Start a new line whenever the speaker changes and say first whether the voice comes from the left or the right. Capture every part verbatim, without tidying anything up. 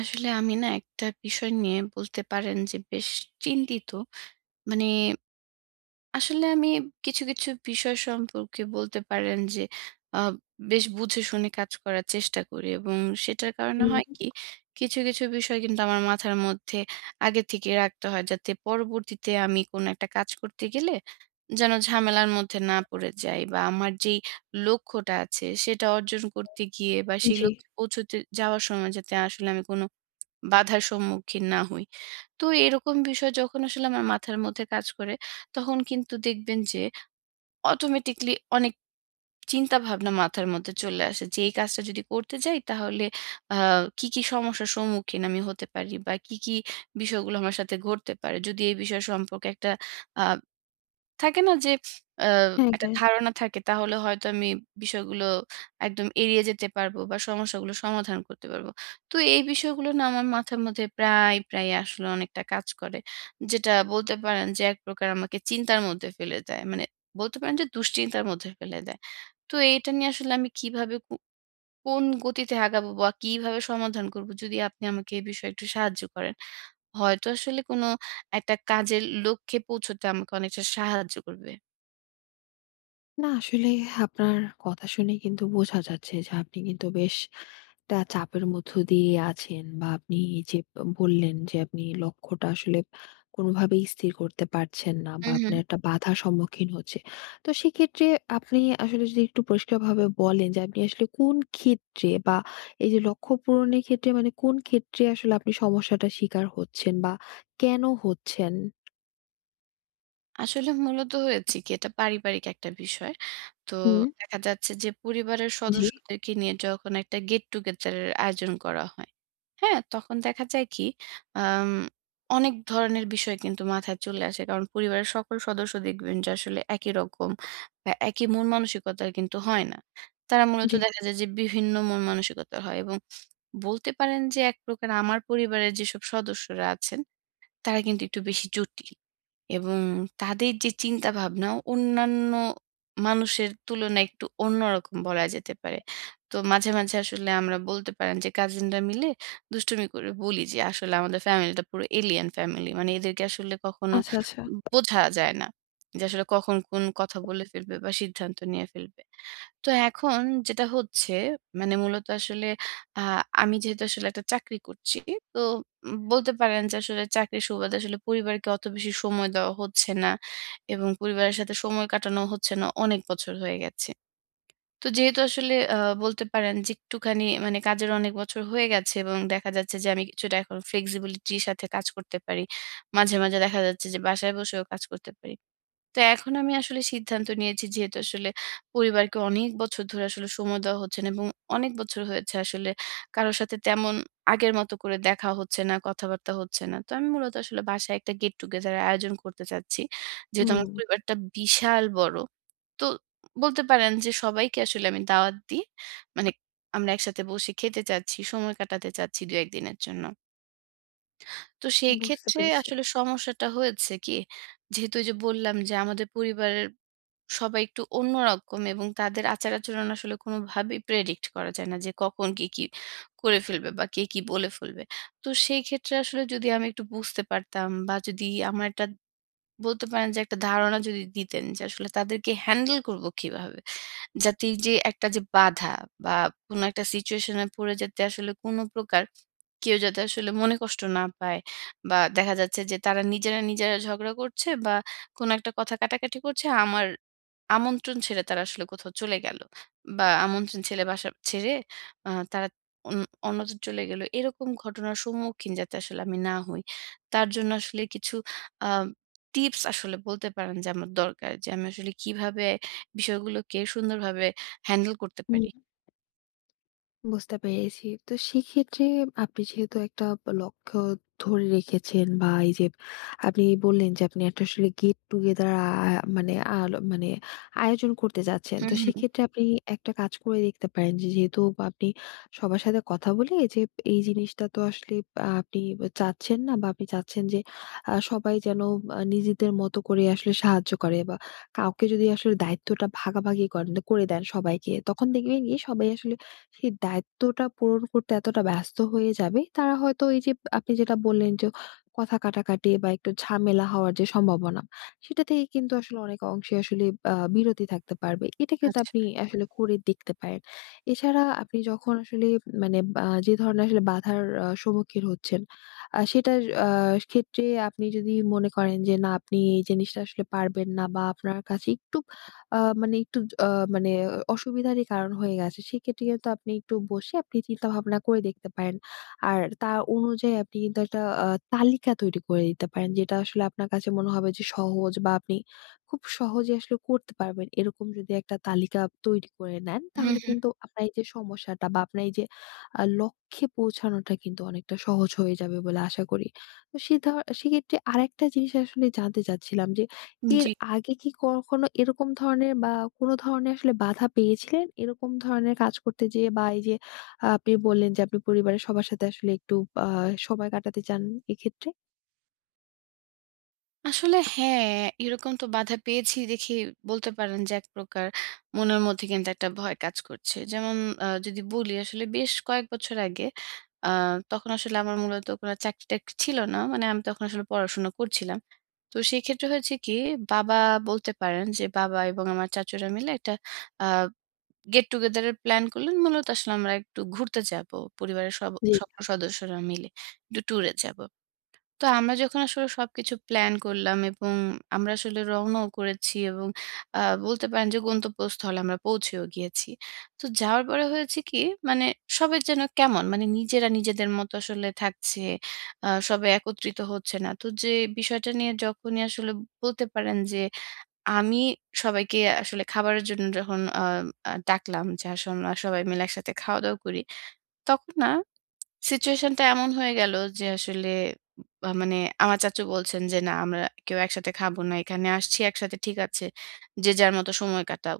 right: আসলে আমি না একটা বিষয় নিয়ে বলতে পারেন যে বেশ চিন্তিত। মানে আসলে আমি কিছু, কিছু বিষয় সম্পর্কে বলতে পারেন যে আ বেশ বুঝে শুনে কাজ করার চেষ্টা করি, এবং সেটার কারণে হয়
left: হুম,
right: কি, কিছু, কিছু বিষয় কিন্তু আমার মাথার মধ্যে আগে থেকে রাখতে হয়, যাতে পরবর্তীতে আমি কোনো একটা কাজ করতে গেলে যেন ঝামেলার মধ্যে না পড়ে যাই, বা আমার যেই লক্ষ্যটা আছে সেটা অর্জন করতে গিয়ে বা সেই
left: জি।
right: লক্ষ্যে পৌঁছতে যাওয়ার সময় যাতে আসলে আমি কোনো বাধার সম্মুখীন না হই। তো এরকম বিষয় যখন আসলে আমার মাথার মধ্যে কাজ করে, তখন কিন্তু দেখবেন যে অটোমেটিক্যালি অনেক চিন্তাভাবনা মাথার মধ্যে চলে আসে যে, এই কাজটা যদি করতে যাই তাহলে আ কি, কি সমস্যার সম্মুখীন আমি হতে পারি বা কি, কি বিষয়গুলো আমার সাথে ঘটতে পারে। যদি এই বিষয় সম্পর্কে একটা আ থাকে না, যে আ
left: হ্যাঁ,
right: একটা
left: হ্যাঁ।
right: ধারণা থাকে, তাহলে হয়তো আমি বিষয়গুলো একদম এড়িয়ে যেতে পারবো বা সমস্যাগুলো সমাধান করতে পারবো। তো এই বিষয়গুলো না আমার মাথার মধ্যে প্রায়, প্রায় আসলে অনেকটা কাজ করে। যেটা বলতে পারেন যে এক প্রকার আমাকে চিন্তার মধ্যে ফেলে দেয়। মানে বলতে পারেন যে দুশ্চিন্তার মধ্যে ফেলে দেয়। তো এটা নিয়ে আসলে আমি কিভাবে কো কোন গতিতে আগাবো বা কিভাবে সমাধান করব, যদি আপনি আমাকে এই বিষয়ে একটু সাহায্য করেন। হয়তো আসলে কোনো একটা কাজের লক্ষ্যে পৌঁছতে আমাকে অনেকটা সাহায্য করবে।
left: না আসলে আপনার কথা শুনে কিন্তু বোঝা যাচ্ছে যে আপনি কিন্তু বেশ একটা চাপের মধ্য দিয়ে আছেন, বা আপনি এই যে বললেন যে আপনি লক্ষ্যটা আসলে কোনোভাবেই স্থির করতে পারছেন না বা
right: হুম, হুম।
left: আপনার একটা বাধার সম্মুখীন হচ্ছে। তো সেক্ষেত্রে আপনি আসলে যদি একটু পরিষ্কারভাবে বলেন যে আপনি আসলে কোন ক্ষেত্রে বা এই যে লক্ষ্য পূরণের ক্ষেত্রে মানে কোন ক্ষেত্রে আসলে আপনি সমস্যাটার শিকার হচ্ছেন বা কেন হচ্ছেন?
right: আসলে মূলত হয়েছে কি, এটা পারিবারিক একটা বিষয়। তো
left: হুম।
right: দেখা যাচ্ছে যে পরিবারের
left: জি,
right: সদস্যদেরকে নিয়ে যখন একটা গেট টুগেদার এর আয়োজন করা হয়, হ্যাঁ? তখন দেখা যায় কি, আম অনেক ধরনের বিষয় কিন্তু মাথায় চলে আসে। কারণ পরিবারের সকল সদস্য দেখবেন যে আসলে একই রকম বা একই মন মানসিকতার কিন্তু হয় না। তারা মূলত
left: জি।
right: দেখা যায় যে বিভিন্ন মন মানসিকতার হয়, এবং বলতে পারেন যে এক প্রকার আমার পরিবারের যেসব সদস্যরা আছেন তারা কিন্তু একটু বেশি জটিল। এবং তাদের যে চিন্তা ভাবনা অন্যান্য মানুষের তুলনায় একটু অন্যরকম বলা যেতে পারে। তো মাঝে, মাঝে আসলে আমরা, বলতে পারেন যে কাজিনরা মিলে দুষ্টুমি করে বলি যে আসলে আমাদের ফ্যামিলিটা পুরো এলিয়েন ফ্যামিলি। মানে এদেরকে আসলে কখনো
left: আচ্ছা, আচ্ছা।
right: বোঝা যায় না। যে আসলে কখন কোন কথা বলে ফেলবে বা সিদ্ধান্ত নিয়ে ফেলবে। তো এখন যেটা হচ্ছে, মানে মূলত আসলে আ আমি যেহেতু আসলে একটা চাকরি করছি। তো উম বলতে পারেন যে আসলে চাকরির সুবাদে আসলে পরিবারকে অত বেশি সময় দেওয়া হচ্ছে না, এবং পরিবারের সাথে সময় কাটানো হচ্ছে না অনেক বছর হয়ে গেছে। তো যেহেতু আসলে আ বলতে পারেন যে একটুখানি, মানে কাজের অনেক বছর হয়ে গেছে, এবং দেখা যাচ্ছে যে আমি কিছুটা এখন flexibility র সাথে কাজ করতে পারি। মাঝে, মাঝে দেখা যাচ্ছে যে বাসায় বসেও কাজ করতে পারি। তো এখন আমি আসলে সিদ্ধান্ত নিয়েছি, যেহেতু আসলে পরিবারকে অনেক বছর ধরে আসলে সময় দেওয়া হচ্ছে না, এবং অনেক বছর হয়েছে আসলে কারোর সাথে তেমন আগের মতো করে দেখা হচ্ছে না, কথাবার্তা হচ্ছে না। তো আমি মূলত আসলে বাসায় একটা গেট টুগেদার এর আয়োজন করতে চাচ্ছি। যেহেতু
left: হুম,
right: আমার পরিবারটা বিশাল বড়। তো বলতে পারেন যে সবাইকে আসলে আমি দাওয়াত দিয়ে, মানে আমরা একসাথে বসে খেতে চাচ্ছি, সময় কাটাতে চাচ্ছি দুই এক দিনের জন্য। তো সেই
left: বুঝতে
right: ক্ষেত্রে
left: পেরেছি।
right: আসলে সমস্যাটা হয়েছে কি, যেহেতু ওই যে বললাম যে আমাদের পরিবারের সবাই একটু অন্যরকম, এবং তাদের আচার-আচরণ আসলে কোনোভাবেই প্রেডিক্ট করা যায় না যে কখন কে কি করে ফেলবে বা কে কি বলে ফেলবে। তো সেই ক্ষেত্রে আসলে যদি আমি একটু বুঝতে পারতাম, বা যদি আমার একটা, বলতে পারেন যে একটা ধারণা যদি দিতেন যে আসলে তাদেরকে হ্যান্ডেল করব কিভাবে? যাতে এই যে একটা যে বাধা বা কোনো একটা সিচুয়েশন এ পড়ে, যাতে আসলে কোনো প্রকার কেউ যাতে আসলে মনে কষ্ট না পায়, বা দেখা যাচ্ছে যে তারা নিজেরা, নিজেরা ঝগড়া করছে বা কোনো একটা কথা কাটাকাটি করছে। আমার আমন্ত্রণ ছেড়ে তারা আসলে কোথাও চলে গেল, বা আমন্ত্রণ ছেড়ে বাসা ছেড়ে আ তারা অন অন্যত্র চলে গেল। এরকম ঘটনার সম্মুখীন যাতে আসলে আমি না হই। তার জন্য আসলে কিছু আ টিপস আসলে বলতে পারেন যে আমার দরকার। যে আমি আসলে কিভাবে বিষয়গুলোকে সুন্দরভাবে হ্যান্ডেল করতে
left: হুম।
right: পারি?
left: বুঝতে পেরেছি। তো সেক্ষেত্রে আপনি যেহেতু একটা লক্ষ্য ধরে রেখেছেন, বা এই যে আপনি বললেন যে আপনি একটা আসলে get together আ আ মানে আল মানে আয়োজন করতে যাচ্ছেন।
right: হুম,
left: তো
right: হুম।
left: সেক্ষেত্রে আপনি একটা কাজ করে দেখতে পারেন যে, যেহেতু আপনি সবার সাথে কথা বলে যে এই জিনিসটা তো আসলে আ আপনি চাচ্ছেন না, বা আপনি চাচ্ছেন যে আ সবাই যেন আ নিজেদের মতো করে আসলে সাহায্য করে, বা কাউকে যদি আসলে দায়িত্বটা ভাগাভাগি করেন করে দেন সবাইকে, তখন দেখবেন কি সবাই আসলে সেই দায়িত্বটা পূরণ করতে এতটা ব্যস্ত হয়ে যাবে, তারা হয়তো এই যে আপনি যেটা বললেন যে কথা কাটাকাটি বা একটু ঝামেলা হওয়ার যে সম্ভাবনা, সেটা থেকে কিন্তু আসলে অনেক অংশে আসলে আ বিরতি থাকতে পারবে। এটা কিন্তু
right: আচ্ছা।
left: আপনি আসলে করে দেখতে পারেন। এছাড়া আপনি যখন আসলে মানে বা যে ধরনের আসলে বাধার আ সম্মুখীন হচ্ছেন, আ সেটার আ ক্ষেত্রে আপনি যদি মনে করেন যে না আপনি এই জিনিসটা আসলে পারবেন না, বা আপনার কাছে একটু আ মানে একটু আ মানে অসুবিধারই কারণ হয়ে গেছে। সেক্ষেত্রে কিন্তু আপনি একটু বসে আপনি চিন্তা ভাবনা করে দেখতে পারেন। আর তার অনুযায়ী আপনি কিন্তু একটা আ তালিকা তৈরি করে দিতে পারেন। যেটা আসলে আপনার কাছে মনে হবে যে সহজ, বা আপনি খুব সহজে আসলে করতে পারবেন। এরকম যদি একটা তালিকা তৈরি করে নেন
right: হুম,
left: তাহলে
right: হুম।
left: কিন্তু আপনার এই যে সমস্যাটা বা আপনার এই যে আ লক্ষ্যে পৌঁছানোটা কিন্তু অনেকটা সহজ হয়ে যাবে বলে আশা করি। তো সে ধ সেক্ষেত্রে আরেকটা জিনিস আসলে জানতে চাচ্ছিলাম যে এর
right: জি।
left: আগে কি কখনো এরকম ধরনের বা কোনো ধরনের আসলে বাধা পেয়েছিলেন? এরকম ধরনের কাজ করতে যেয়ে, বা এই যে আহ, আপনি বললেন যে আপনি পরিবারের সবার সাথে আসলে একটু আ সময় কাটাতে চান এক্ষেত্রে?
right: আসলে হ্যাঁ, এরকম তো বাধা পেয়েছি দেখেই বলতে পারেন যে এক প্রকার মনের মধ্যে কিন্তু একটা ভয় কাজ করছে। যেমন আ যদি বলি, আসলে বেশ কয়েক বছর আগে আ তখন আসলে আমার মূলত কোনো চাকরি-টাকরি ছিল না। মানে আমি তখন আসলে পড়াশোনা করছিলাম। তো সেক্ষেত্রে হয়েছে কি, বাবা বলতে পারেন যে বাবা এবং আমার চাচুরা মিলে একটা আ গেট টুগেদার এর প্ল্যান করলেন। মূলত আসলে আমরা একটু ঘুরতে যাবো। পরিবারের সব
left: জি।
right: সকল সদস্যরা মিলে একটু ট্যুরে যাবো। তো আমরা যখন আসলে সবকিছু প্ল্যান করলাম, এবং আমরা আসলে রওনাও করেছি, এবং আহ, বলতে পারেন যে গন্তব্যস্থলে আমরা পৌঁছেও গিয়েছি। তো যাওয়ার পরে হয়েছে কি, মানে সবাই যেন কেমন, মানে নিজেরা নিজেদের মতো আসলে থাকছে। আহ, সবাই একত্রিত হচ্ছে না। তো যে বিষয়টা নিয়ে যখনই আসলে বলতে পারেন যে আমি সবাইকে আসলে খাবারের জন্য যখন আহ, আহ, ডাকলাম যে, আসলে আমরা সবাই মিলে একসাথে খাওয়া দাওয়া করি, তখন না সিচুয়েশন টা এমন হয়ে গেল যে আসলে আ মানে আমার চাচু বলছেন যে, "না, আমরা কেউ একসাথে খাবো না। এখানে আসছি একসাথে, ঠিক আছে। যে যার মতো সময় কাটাও।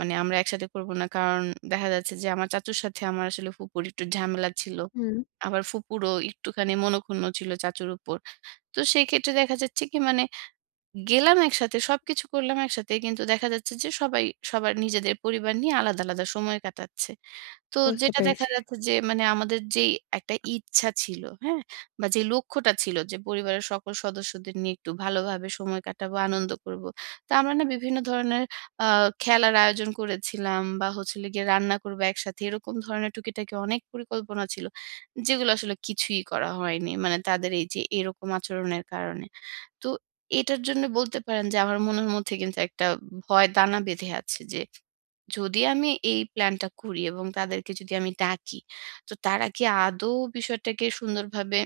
right: মানে আমরা একসাথে করবো না।" কারণ দেখা যাচ্ছে যে আমার চাচুর সাথে আমার আসলে ফুপুর একটু ঝামেলা ছিল।
left: হুম,
right: আবার ফুপুরও একটুখানি মনোক্ষুণ্ণ ছিল চাচুর উপর। তো সেই ক্ষেত্রে দেখা যাচ্ছে কি, মানে গেলাম একসাথে, সবকিছু করলাম একসাথে। কিন্তু দেখা যাচ্ছে যে সবাই সবার নিজেদের পরিবার নিয়ে আলাদা, আলাদা সময় কাটাচ্ছে। তো
left: বুঝতে
right: যেটা দেখা
left: পেরেছি।
right: যাচ্ছে যে, মানে আমাদের যেই একটা ইচ্ছা ছিল, হ্যাঁ? বা যে লক্ষ্যটা ছিল যে পরিবারের সকল সদস্যদের নিয়ে একটু ভালোভাবে সময় কাটাবো, আনন্দ করব। তো আমরা না বিভিন্ন ধরনের আ খেলার আয়োজন করেছিলাম, বা হচ্ছে হলো গিয়ে রান্না করব একসাথে। এরকম ধরনের টুকিটাকি অনেক পরিকল্পনা ছিল। যেগুলো আসলে কিছুই করা হয়নি। মানে তাদের এই যে এরকম আচরণের কারণে। তো এটার জন্য বলতে পারেন যে আমার মনের মধ্যে কিন্তু একটা ভয় দানা বেঁধে আছে যে, যদি আমি এই প্ল্যানটা করি এবং তাদেরকে যদি আমি ডাকি, তো তারা কি আদৌ বিষয়টাকে সুন্দরভাবে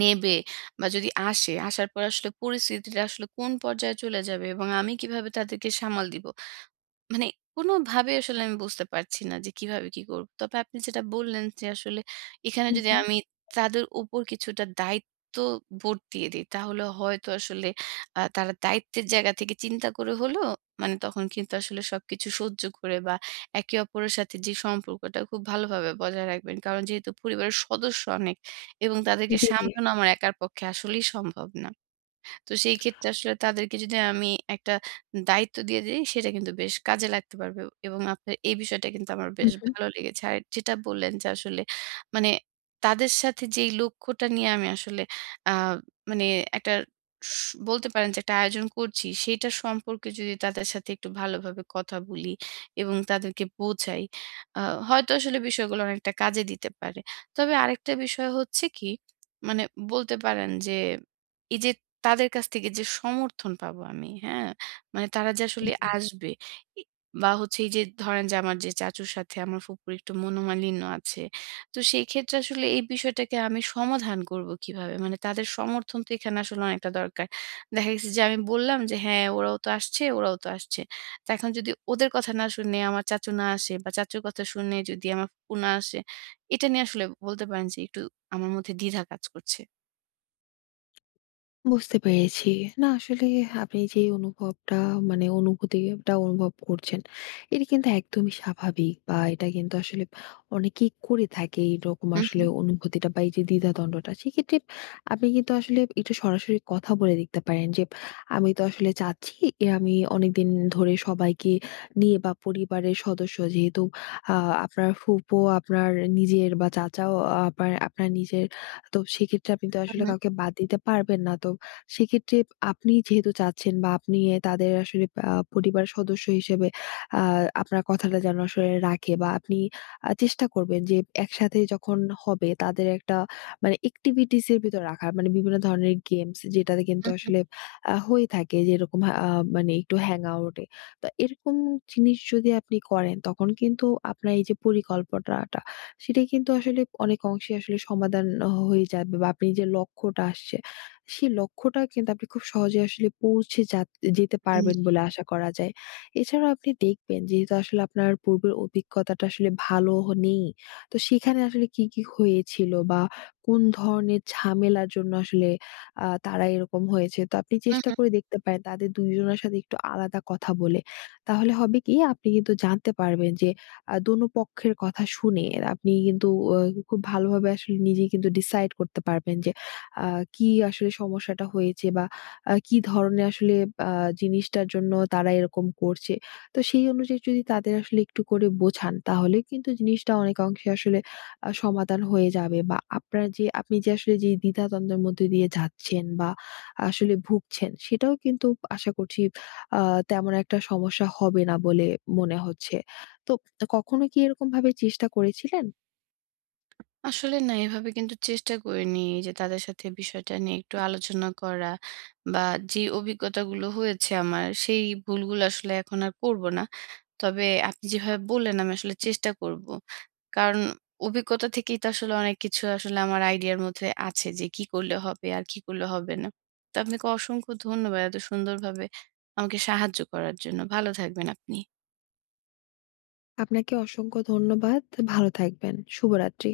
right: নেবে? বা যদি আসে, আসার পর আসলে পরিস্থিতিটা আসলে কোন পর্যায়ে চলে যাবে, এবং আমি কিভাবে তাদেরকে সামাল দিব? মানে কোনোভাবে আসলে আমি বুঝতে পারছি না যে কিভাবে কি করব। তবে আপনি যেটা বললেন যে, আসলে এখানে
left: হু,
right: যদি
left: হু।
right: আমি তাদের উপর কিছুটা দায়িত্ববোধ দিয়ে দিই তাহলে হয়তো আসলে আ তারা দায়িত্বের জায়গা থেকে চিন্তা করে হলেও, মানে তখন কিন্তু আসলে সবকিছু সহ্য করে বা একে অপরের সাথে যে সম্পর্কটা খুব ভালোভাবে বজায় রাখবেন। কারণ যেহেতু পরিবারের সদস্য অনেক, এবং তাদেরকে
left: জি, জি।
right: সামলানো আমার একার পক্ষে আসলেই সম্ভব না। তো সেই ক্ষেত্রে আসলে তাদেরকে যদি আমি একটা দায়িত্ব দিয়ে দেই সেটা কিন্তু বেশ কাজে লাগতে পারবে, এবং আপনার এই বিষয়টা কিন্তু আমার
left: হু,
right: বেশ
left: হু।
right: ভালো লেগেছে। আর যেটা বললেন যে, আসলে মানে তাদের সাথে যেই লক্ষ্যটা নিয়ে আমি আসলে আ মানে একটা স বলতে পারেন যে একটা আয়োজন করছি, সেইটা সম্পর্কে যদি তাদের সাথে একটু ভালোভাবে কথা বলি এবং তাদেরকে বোঝাই, আ হয়তো আসলে বিষয়গুলো অনেকটা কাজে দিতে পারে। তবে আরেকটা বিষয় হচ্ছে কি, মানে বলতে পারেন যে এই যে তাদের কাছ থেকে যে সমর্থন পাবো আমি, হ্যাঁ? মানে তারা যে আসলে আসবে, ই বা হচ্ছে এই যে ধরেন যে আমার যে চাচুর সাথে আমার ফুপুর একটু মনোমালিন্য আছে। তো সেই ক্ষেত্রে আসলে এই বিষয়টাকে আমি সমাধান করব কিভাবে? মানে তাদের সমর্থন তো এখানে আসলে অনেকটা দরকার। দেখা গেছে যে আমি বললাম যে, "হ্যাঁ, ওরাও তো আসছে, ওরাও তো আসছে।" তো এখন যদি ওদের কথা না শুনে আমার চাচু না আসে, বা চাচুর কথা শুনে যদি আমার ফুপু না আসে, এটা নিয়ে আসলে বলতে পারেন যে একটু আমার মধ্যে দ্বিধা কাজ করছে।
left: বুঝতে পেরেছি। না আসলে আপনি যে অনুভবটা মানে অনুভূতিটা অনুভব করছেন, এটা কিন্তু একদমই স্বাভাবিক, বা এটা কিন্তু আসলে অনেকেই করে থাকে এইরকম আসলে
right: হু,
left: অনুভূতিটা বা এই যে দ্বিধাদ্বন্দ্বটা। সেক্ষেত্রে আপনি কিন্তু আসলে একটু সরাসরি কথা বলে দেখতে পারেন যে, "আমি তো আসলে চাচ্ছি এ আমি অনেকদিন ধরে সবাইকে নিয়ে বা পরিবারের সদস্য যেহেতু আ আপনার ফুপো, আপনার নিজের, বা চাচাও আবার আপনার নিজের। তো সেক্ষেত্রে আপনি তো
right: হু,
left: আসলে
right: হু,
left: কাউকে বাদ দিতে পারবেন না। তো সেক্ষেত্রে আপনি যেহেতু চাচ্ছেন বা আপনি এ তাদের আসলে আ পরিবারের সদস্য হিসেবে আ আপনার কথাটা যেন আসলে রাখে, বা আপনি আ চেষ্টা করবেন যে একসাথে যখন হবে তাদের একটা মানে এক্টিভিটিস এর ভিতর রাখার। মানে বিভিন্ন ধরনের গেমস যেটাতে কিন্তু
right: হু, হু,
left: আসলে আ হয়ে থাকে, যেরকম আ মানে একটু হ্যাং আউট এ। তো এরকম জিনিস যদি আপনি করেন তখন কিন্তু আপনার এই যে পরিকল্পনাটা সেটাই কিন্তু আসলে অনেক অংশে আসলে সমাধান হয়ে যাবে, বা আপনি যে লক্ষ্যটা আসছে সেই লক্ষ্যটা কিন্তু আপনি খুব সহজে আসলে পৌঁছে যা যেতে
right: হু।
left: পারবেন বলে আশা করা যায়। এছাড়াও আপনি দেখবেন যেহেতু আসলে আপনার পূর্বের অভিজ্ঞতাটা আসলে ভালো হ নেই। তো সেখানে আসলে কি, কি হয়েছিল বা কোন ধরনের ঝামেলার জন্য আসলে আ তারা এরকম হয়েছে। তো আপনি
right: হু,
left: চেষ্টা
right: হু।
left: করে দেখতে পারেন তাদের দুই জনের সাথে একটু আলাদা কথা বলে। তাহলে হবে কি আপনি কিন্তু জানতে পারবেন যে আ দোনো পক্ষের কথা শুনে আপনি কিন্তু অ খুব ভালোভাবে আসলে নিজেই কিন্তু ডিসাইড করতে পারবেন যে আ কি আসলে সমস্যাটা হয়েছে বা আ কি ধরনের আসলে আ জিনিসটার জন্য তারা এরকম করছে। তো সেই অনুযায়ী যদি তাদের আসলে একটু করে বোঝান তাহলে কিন্তু জিনিসটা অনেকাংশে আসলে আ সমাধান হয়ে যাবে, বা আপনার যে আপনি যে আসলে যে দ্বিধাদ্বন্দ্বের মধ্যে দিয়ে যাচ্ছেন বা আসলে ভুগছেন সেটাও কিন্তু আশা করছি আ তেমন একটা সমস্যা হবে না বলে মনে হচ্ছে। তো কখনো কি এরকমভাবে চেষ্টা করেছিলেন?
right: আসলে না, এভাবে কিন্তু চেষ্টা করিনি, এই যে তাদের সাথে বিষয়টা নিয়ে একটু আলোচনা করা, বা যে অভিজ্ঞতাগুলো হয়েছে আমার সেই ভুলগুলো আসলে এখন আর করব না। তবে আপনি যেভাবে বললেন আমি আসলে চেষ্টা করব। কারণ অভিজ্ঞতা থেকেই তো আসলে অনেক কিছু আসলে আমার আইডিয়ার মধ্যে আছে যে কি করলে হবে আর কি করলে হবে না। তো আপনাকে অসংখ্য ধন্যবাদ, এত সুন্দরভাবে আমাকে সাহায্য করার জন্য। ভালো থাকবেন আপনি।
left: আপনাকে অসংখ্য ধন্যবাদ। ভালো থাকবেন। শুভরাত্রি।